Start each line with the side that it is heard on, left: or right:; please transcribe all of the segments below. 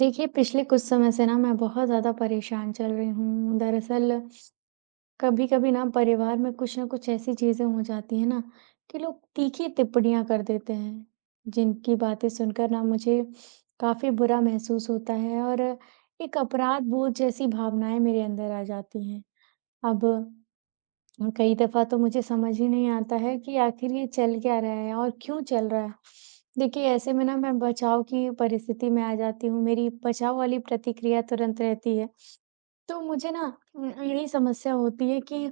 right: देखिए, पिछले कुछ समय से ना मैं बहुत ज़्यादा परेशान चल रही हूँ। दरअसल, कभी-कभी ना परिवार में कुछ न कुछ ऐसी चीज़ें हो जाती हैं ना कि लोग तीखी टिप्पणियाँ कर देते हैं, जिनकी बातें सुनकर ना मुझे काफ़ी बुरा महसूस होता है और एक अपराध बोध जैसी भावनाएँ मेरे अंदर आ जाती हैं। अब और कई दफ़ा तो मुझे समझ ही नहीं आता है कि आखिर ये चल क्या रहा है और क्यों चल रहा है। देखिए, ऐसे में ना मैं बचाव की परिस्थिति में आ जाती हूँ, मेरी बचाव वाली प्रतिक्रिया तुरंत रहती है। तो मुझे ना यही समस्या होती है कि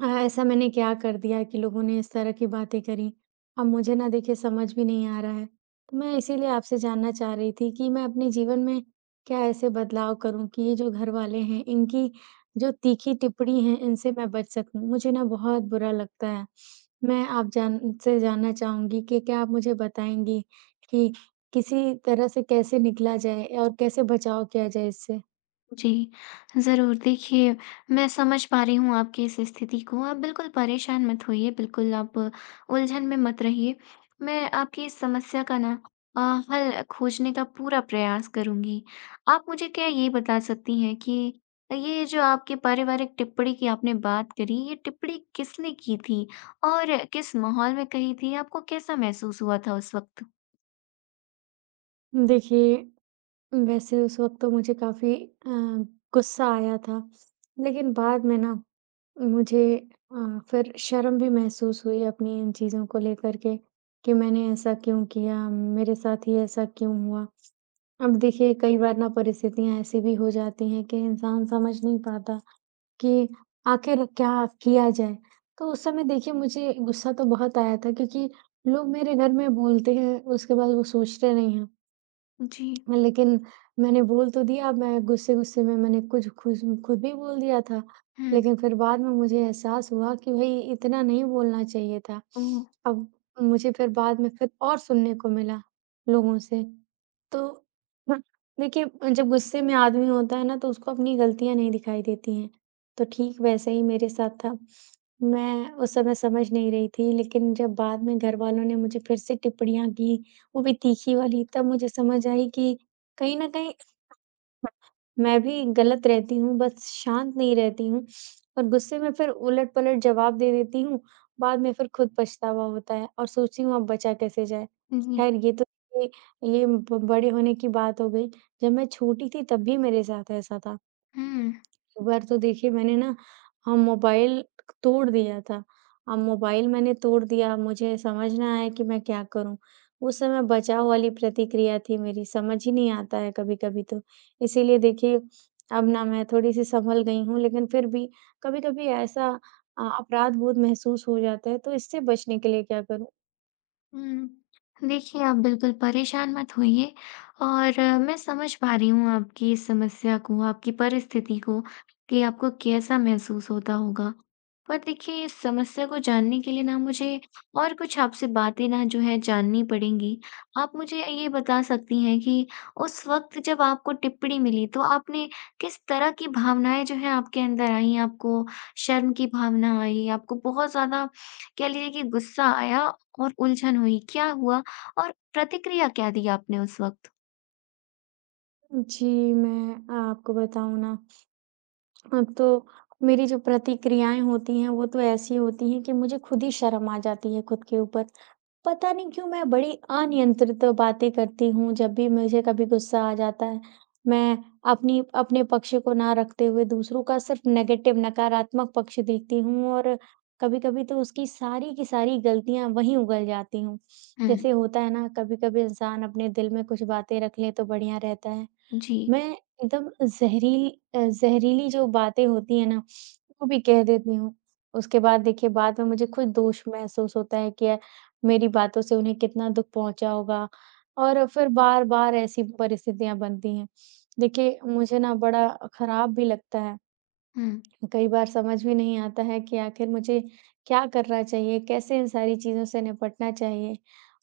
right: हाँ, ऐसा मैंने क्या कर दिया कि लोगों ने इस तरह की बातें करी। अब मुझे ना देखिए समझ भी नहीं आ रहा है। तो मैं इसीलिए आपसे जानना चाह रही थी कि मैं अपने जीवन में क्या ऐसे बदलाव करूँ कि ये जो घरवाले हैं, इनकी जो तीखी टिप्पणी है, इनसे मैं बच सकूँ। मुझे ना बहुत बुरा लगता है। मैं आप जान से जानना चाहूँगी कि क्या आप मुझे बताएँगी कि किसी तरह से कैसे निकला जाए और कैसे बचाव किया जाए इससे?
left: जी, ज़रूर। देखिए, मैं समझ पा रही हूँ आपकी इस स्थिति को। आप बिल्कुल परेशान मत होइए, बिल्कुल आप उलझन में मत रहिए। मैं आपकी इस समस्या का ना अ, हल खोजने का पूरा प्रयास करूँगी। आप मुझे क्या ये बता सकती हैं कि ये जो आपके पारिवारिक टिप्पणी की आपने बात करी, ये टिप्पणी किसने की थी और किस माहौल में कही थी? आपको कैसा महसूस हुआ था उस वक्त?
right: देखिए वैसे उस वक़्त तो मुझे काफ़ी अ, गुस्सा आया था, लेकिन बाद में ना मुझे अ, फिर शर्म भी महसूस हुई अपनी इन चीज़ों को लेकर के कि मैंने ऐसा क्यों किया? मेरे साथ ही ऐसा क्यों हुआ? अब देखिए कई बार ना परिस्थितियाँ ऐसी भी हो जाती हैं कि इंसान समझ नहीं पाता कि आखिर क्या किया जाए? तो उस समय देखिए मुझे गुस्सा तो बहुत आया था क्योंकि लोग मेरे घर में बोलते हैं, उसके बाद वो सोचते नहीं हैं।
left: जी।
right: लेकिन मैंने बोल तो दिया, मैं गुस्से-गुस्से में मैंने कुछ खुश खुद भी बोल दिया था।
left: हुँ।
right: लेकिन फिर बाद में मुझे एहसास हुआ कि भई इतना नहीं बोलना चाहिए था।
left: ओह!
right: अब मुझे फिर बाद में फिर और सुनने को मिला लोगों से। तो हुँ, देखिए जब गुस्से में आदमी होता है ना तो उसको अपनी गलतियाँ नहीं दिखाई देती हैं। तो ठीक वैसे ही मेरे साथ था। मैं उस समय समझ नहीं रही थी लेकिन जब बाद में घरवालों ने मुझे फिर से टिप्पणियाँ की, वो भी तीखी वाली, तब मुझे समझ आई कि कहीं न कहीं हाँ, मैं भी गलत रहती हूँ, बस शांत नहीं रहती हूँ और गुस्से में फिर उलट-पलट जवाब दे देती हूँ, बाद में फिर खुद पछतावा होता है और सोचती हूँ अब बचा कैसे जाए।
left: जी।
right: ख़ैर ये तो ये ये ब बड़े होने की बात हो गई, जब मैं छोटी थी तब भी मेरे साथ ऐसा था।
left: हुँ।
right: एक बार तो देखिए मैंने ना मोबाइल तोड़ दिया था। अब मोबाइल मैंने तोड़ दिया, मुझे समझ ना आया कि मैं क्या करूँ? उस समय बचाव वाली प्रतिक्रिया थी मेरी, समझ ही नहीं आता है कभी-कभी तो। इसीलिए देखिए अब ना मैं थोड़ी-सी सँभल गई हूँ, लेकिन फिर भी कभी-कभी ऐसा अपराध-बोध महसूस हो जाता है, तो इससे बचने के लिए क्या करूँ?
left: हुँ। देखिए, आप बिल्कुल परेशान मत होइए और मैं समझ पा रही हूँ आपकी इस समस्या को, आपकी परिस्थिति को कि आपको कैसा महसूस होता होगा। पर देखिए, इस समस्या को जानने के लिए ना मुझे और कुछ आपसे बातें ना जो है जाननी पड़ेंगी। आप मुझे ये बता सकती हैं कि उस वक़्त जब आपको टिप्पणी मिली, तो आपने किस तरह की भावनाएँ जो हैं आपके अंदर आईं? आपको शर्म की भावना आई? आपको बहुत ज़्यादा कह लीजिए कि गुस्सा आया और उलझन हुई, क्या हुआ और प्रतिक्रिया क्या दी आपने उस वक़्त?
right: जी, मैं आपको बताऊँ ना अब तो मेरी जो प्रतिक्रियाएँ होती हैं, वो तो ऐसी होती हैं कि मुझे खुद ही शर्म आ जाती है खुद के ऊपर। पता नहीं क्यों मैं बड़ी अनियंत्रित बातें करती हूँ जब भी मुझे कभी गुस्सा आ जाता है। मैं अपनी अपने पक्ष को ना रखते हुए दूसरों का सिर्फ़ नेगेटिव नकारात्मक पक्ष देखती हूँ और कभी-कभी तो उसकी सारी की सारी गलतियाँ वहीं उगल जाती हूँ।
left: हुँ।
right: जैसे होता है ना, कभी-कभी इंसान अपने दिल में कुछ बातें रख ले तो बढ़िया रहता है।
left: जी।
right: मैं एकदम ज़हरीली जो बातें होती हैं ना, वो भी कह देती हूँ। उसके बाद देखिए बाद में मुझे खुद दोष महसूस होता है कि मेरी बातों से उन्हें कितना दुःख पहुँचा होगा और फिर बार-बार ऐसी परिस्थितियाँ बनती हैं। देखिए मुझे ना बड़ा खराब भी लगता है।
left: हुँ,
right: कई बार समझ भी नहीं आता है कि आखिर मुझे क्या करना चाहिए, कैसे इन सारी चीज़ों से निपटना चाहिए।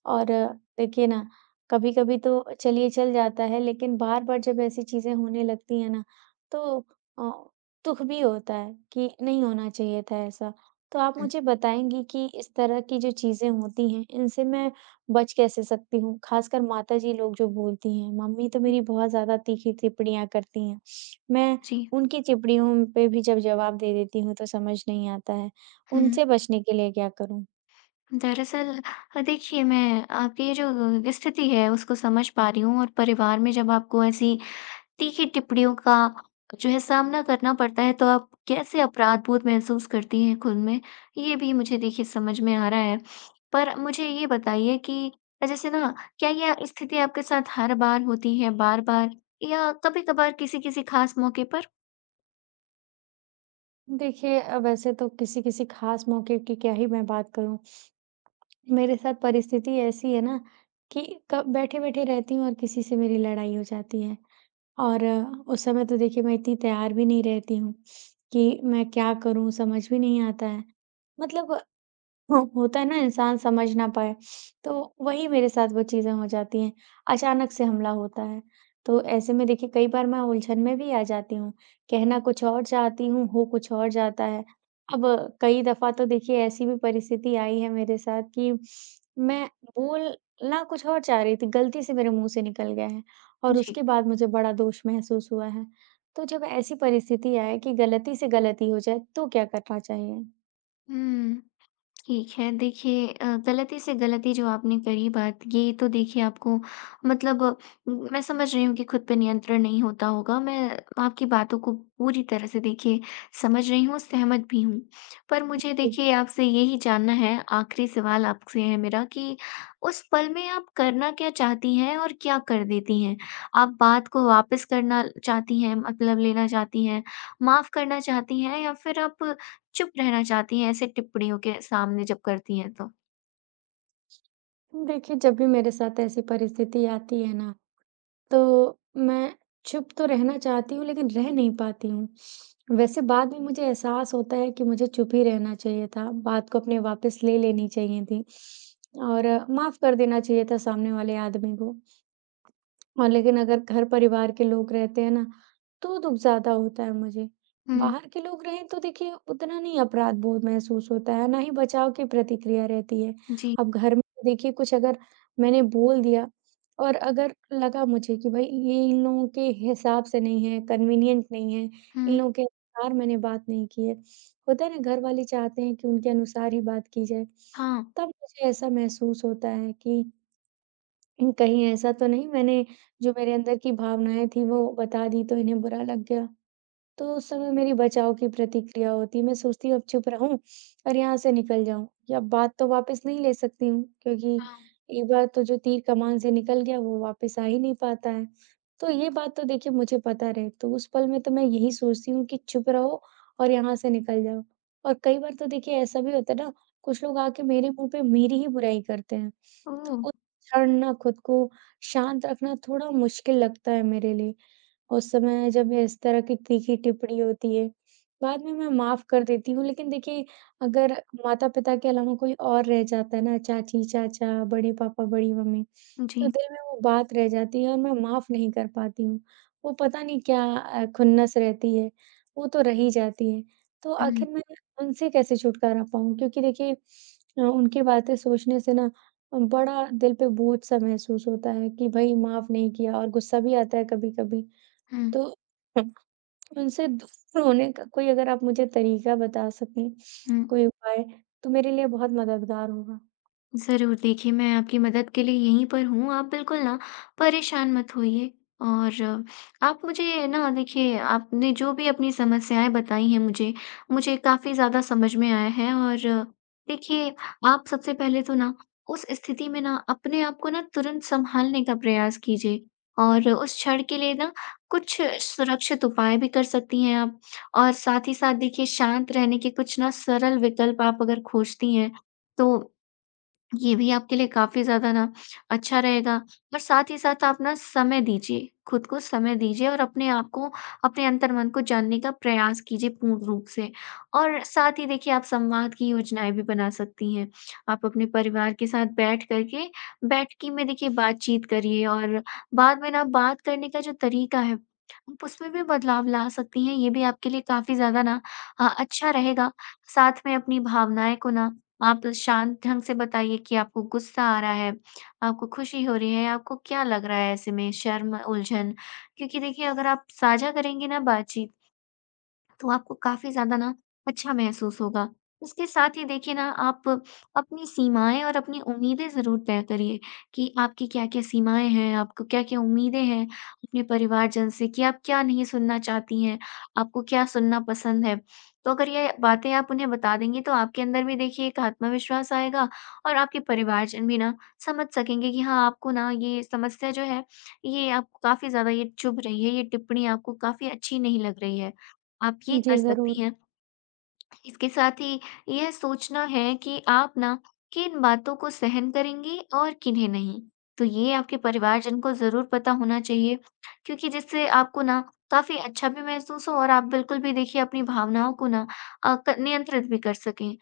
right: और देखिए ना, कभी-कभी तो चलिए चल जाता है, लेकिन बार-बार जब ऐसी चीज़ें होने लगती हैं ना, तो अ, दुःख भी होता है कि नहीं होना चाहिए था ऐसा। तो आप
left: हुँ।
right: मुझे बताएँगी कि इस तरह की जो चीज़ें होती हैं, इनसे मैं बच कैसे सकती हूँ? ख़ासकर माताजी लोग जो बोलती हैं, मम्मी तो
left: हुँ,
right: मेरी बहुत ज़्यादा तीखी टिप्पणियाँ करती हैं। मैं
left: जी।
right: उनकी चिपड़ियों पे भी जब जवाब दे देती हूँ तो समझ नहीं आता है।
left: हुँ।
right: उनसे बचने के लिए क्या करूँ?
left: दरअसल देखिए मैं आपकी ये जो स्थिति है उसको समझ पा रही हूँ और परिवार में जब आपको ऐसी तीखी टिप्पणियों का जो है सामना करना पड़ता है, तो आप कैसे अपराधबोध महसूस करती हैं खुद में? ये भी मुझे देखिए समझ में आ रहा है। पर मुझे ये बताइए कि जैसे ना क्या यह स्थिति आपके साथ हर बार होती है, बार-बार या कभी-कभार किसी-किसी खास मौके पर?
right: देखिए, वैसे तो किसी-किसी ख़ास मौके की क्या ही मैं बात करूँ। मेरे साथ परिस्थिति ऐसी है ना कि कब बैठे-बैठे रहती हूँ और किसी से मेरी लड़ाई हो जाती है। और उस समय तो देखिए मैं इतनी तैयार भी नहीं रहती हूँ कि मैं क्या करूँ समझ भी नहीं आता है। मतलब हो होता है ना इंसान समझ ना पाए, तो वही मेरे साथ वो चीज़ें हो जाती हैं, अचानक से हमला होता है। तो ऐसे में देखिए कई बार मैं उलझन में भी आ जाती हूँ, कहना कुछ और चाहती हूँ, हो कुछ और जाता है। अब कई दफ़ा तो देखिए ऐसी भी परिस्थिति आई है मेरे साथ कि मैं बोलना कुछ और चाह रही थी, गलती से मेरे मुँह से निकल गया है और
left: जी।
right: उसके बाद मुझे बड़ा दोष महसूस हुआ है। तो जब ऐसी परिस्थिति आए कि गलती से गलती हो जाए, तो क्या करना चाहिए?
left: हुँ। ठीक है। देखिए गलती से गलती जो आपने करी बात ये तो देखिए आपको मतलब मैं समझ रही हूँ कि खुद पे नियंत्रण नहीं होता होगा। मैं आपकी बातों को पूरी तरह से देखिए समझ रही हूँ, सहमत भी हूँ। पर मुझे देखिए आपसे यही जानना है, आखिरी सवाल आपसे है मेरा कि उस पल में आप करना क्या चाहती हैं और क्या कर देती हैं? आप बात को वापस करना चाहती हैं मतलब लेना चाहती हैं, माफ़ करना चाहती हैं या फिर आप चुप रहना चाहती हैं ऐसे टिप्पणियों के सामने जब करती हैं तो?
right: देखिए, जब भी मेरे साथ ऐसी परिस्थिति आती है ना, तो मैं चुप तो रहना चाहती हूँ लेकिन रह नहीं पाती हूँ। वैसे बाद में मुझे एहसास होता है कि मुझे चुप ही रहना चाहिए था, बात को अपने वापस ले लेनी चाहिए थी और माफ़ कर देना चाहिए था सामने वाले आदमी को। हाँ, लेकिन अगर घर परिवार के लोग रहते हैं ना, तो दुःख ज़्यादा होता है मुझे।
left: हुँ,
right: बाहर के लोग रहें तो देखिए उतना नहीं अपराध बोध महसूस होता है, ना ही बचाव की प्रतिक्रिया रहती है।
left: जी,
right: अब घर में तो देखिए कुछ अगर मैंने बोल दिया और अगर लगा मुझे कि भई ये इन लोगों के हिसाब से नहीं है, कन्वीनिएंट नहीं है, इन
left: हुँ,
right: लोगों के अनुसार मैंने बात नहीं की है। होता है ना घर वाले चाहते हैं कि उनके अनुसार ही बात की जाए,
left: हाँ,
right: तब मुझे ऐसा महसूस होता है कि कहीं ऐसा तो नहीं मैंने जो मेरे अंदर की भावनाएँ थी वो बता दी तो इन्हें बुरा लग गया। तो उस समय मेरी बचाव की प्रतिक्रिया होती है, मैं सोचती हूँ अब चुप रहूँ और यहाँ से निकल जाऊँ या बात तो वापस नहीं ले सकती हूँ क्योंकि
left: हाँ।
right: एक बार तो जो तीर कमान से निकल गया वो वापस आ ही नहीं पाता है। तो ये बात तो देखिए मुझे पता रहे, तो उस पल में तो मैं यही सोचती हूँ कि चुप रहो और यहाँ से निकल जाओ। और कई बार तो देखिए ऐसा भी होता है ना, कुछ लोग आके मेरे मुँह पे मेरी ही बुराई करते हैं। तो
left: ओह!
right: खुद छड़ना खुद को शांत रखना थोड़ा मुश्किल लगता है मेरे लिए। उस समय जब इस तरह की तीखी टिप्पणी होती है, बाद में मैं माफ़ कर देती हूँ। लेकिन देखिए, अगर माता-पिता के अलावा कोई और रह जाता है ना, चाची-चाचा, बड़े पापा, बड़ी मम्मी, तो
left: जी,
right: दिल में वो बात रह जाती है और मैं माफ़ नहीं कर पाती हूँ। वो पता नहीं क्या खुन्नस रहती है, वो तो रह ही जाती है। तो
left: हुँ,
right: आखिर मैं उनसे कैसे छुटकारा पाऊँ? क्योंकि देखिए उनकी बातें सोचने से ना बड़ा दिल पे बोझ-सा महसूस होता है कि भई माफ़ नहीं किया और गुस्सा भी आता है कभी-कभी।
left: हुँ,
right: तो उनसे दूर होने का कोई अगर आप मुझे तरीका बता सकें,
left: हुँ।
right: कोई उपाय, तो मेरे लिए बहुत मददगार होगा।
left: ज़रूर, देखिए मैं आपकी मदद के लिए यहीं पर हूँ, आप बिल्कुल ना परेशान मत होइए और आप मुझे ना देखिए आपने जो भी अपनी समस्याएँ बताई हैं मुझे, मुझे काफ़ी ज़्यादा समझ में आया है और देखिए, आप सबसे पहले तो ना उस स्थिति में ना अपने आप को ना तुरंत सँभालने का प्रयास कीजिए और उस क्षण के लिए ना कुछ सुरक्षित उपाय भी कर सकती हैं आप और साथ ही साथ देखिए शांत रहने के कुछ ना सरल विकल्प आप अगर खोजती हैं, तो ये भी आपके लिए काफ़ी ज़्यादा ना अच्छा रहेगा और साथ ही साथ आप ना समय दीजिए, खुद को समय दीजिए और अपने आप को, अपने अंतर्मन को जानने का प्रयास कीजिए पूर्ण रूप से। और साथ ही देखिए आप संवाद की योजनाएँ भी बना सकती हैं। आप अपने परिवार के साथ बैठ कर के बैठकी में देखिए बातचीत करिए और बाद में ना बात करने का जो तरीका है, आप उसमें भी बदलाव ला सकती हैं। ये भी आपके लिए काफ़ी ज़्यादा ना अच्छा रहेगा। साथ में अपनी भावनाएँ को ना आप शांत ढंग से बताइए कि आपको गुस्सा आ रहा है, आपको खुशी हो रही है, आपको क्या लग रहा है ऐसे में शर्म, उलझन? क्योंकि देखिए अगर आप साझा करेंगे ना बातचीत तो आपको काफ़ी ज़्यादा ना अच्छा महसूस होगा। उसके साथ ही देखिए ना आप अपनी सीमाएँ और अपनी उम्मीदें ज़रूर तय करिए कि आपकी क्या-क्या सीमाएँ हैं, आपको क्या-क्या उम्मीदें हैं अपने परिवारजन से कि आप क्या नहीं सुनना चाहती हैं, आपको क्या सुनना पसंद है। तो अगर ये बातें आप उन्हें बता देंगी तो आपके अंदर भी देखिए एक आत्मविश्वास आएगा और आपके परिवारजन भी ना समझ सकेंगे कि हाँ, आपको ना ये समस्या जो है, ये आपको काफ़ी ज़्यादा ये चुभ रही है, ये टिप्पणी आपको काफ़ी अच्छी नहीं लग रही है। आप ये कर
right: जी, ज़रूर।
left: सकती हैं। इसके साथ ही यह सोचना है कि आप ना किन बातों को सहन करेंगी और किन्हें नहीं। तो ये आपके परिवारजन को ज़रूर पता होना चाहिए क्योंकि जिससे आपको ना काफ़ी अच्छा भी महसूस हो और आप बिल्कुल भी देखिए अपनी भावनाओं को ना अ, क नियंत्रित भी कर सकें।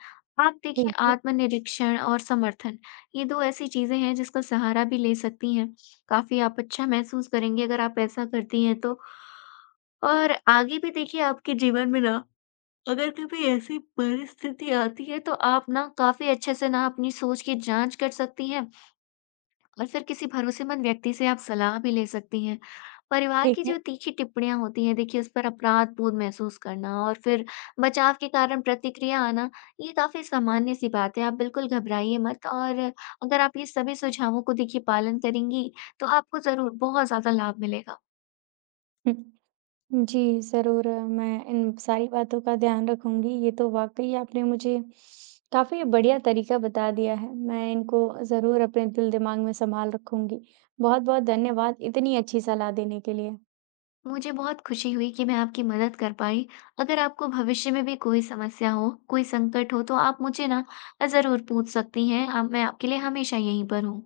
left: आप देखिए
right: ठीक है,
left: आत्मनिरीक्षण और समर्थन ये 2 ऐसी चीज़ें हैं जिसका सहारा भी ले सकती हैं। काफ़ी आप अच्छा महसूस करेंगी अगर आप ऐसा करती हैं तो। और आगे भी देखिए आपके जीवन में ना अगर कभी ऐसी परिस्थिति आती है तो आप ना काफ़ी अच्छे से ना अपनी सोच की जाँच कर सकती हैं और फिर किसी भरोसेमंद व्यक्ति से आप सलाह भी ले सकती हैं। परिवार
right: ठीक
left: की जो
right: है।
left: तीखी टिप्पणियाँ होती हैं देखिए उस पर अपराध-बोध महसूस करना और फिर बचाव के कारण प्रतिक्रिया आना, ये काफ़ी सामान्य-सी बात है। आप बिल्कुल घबराइए मत और अगर आप ये सभी सुझावों को देखिए पालन करेंगी, तो आपको ज़रूर बहुत ज़्यादा लाभ मिलेगा।
right: हुँ। जी, ज़रूर मैं इन सारी बातों का ध्यान रखूँगी। ये तो वाक़ई आपने मुझे काफ़ी बढ़िया तरीका बता दिया है। मैं इनको ज़रूर अपने दिल-दिमाग में सँभाल रखूँगी। बहुत-बहुत धन्यवाद इतनी अच्छी सलाह देने के लिए।
left: मुझे बहुत खुशी हुई कि मैं आपकी मदद कर पाई। अगर आपको भविष्य में भी कोई समस्या हो, कोई संकट हो, तो आप मुझे ना ज़रूर पूछ सकती हैं। अब मैं आपके लिए हमेशा यहीं पर हूँ।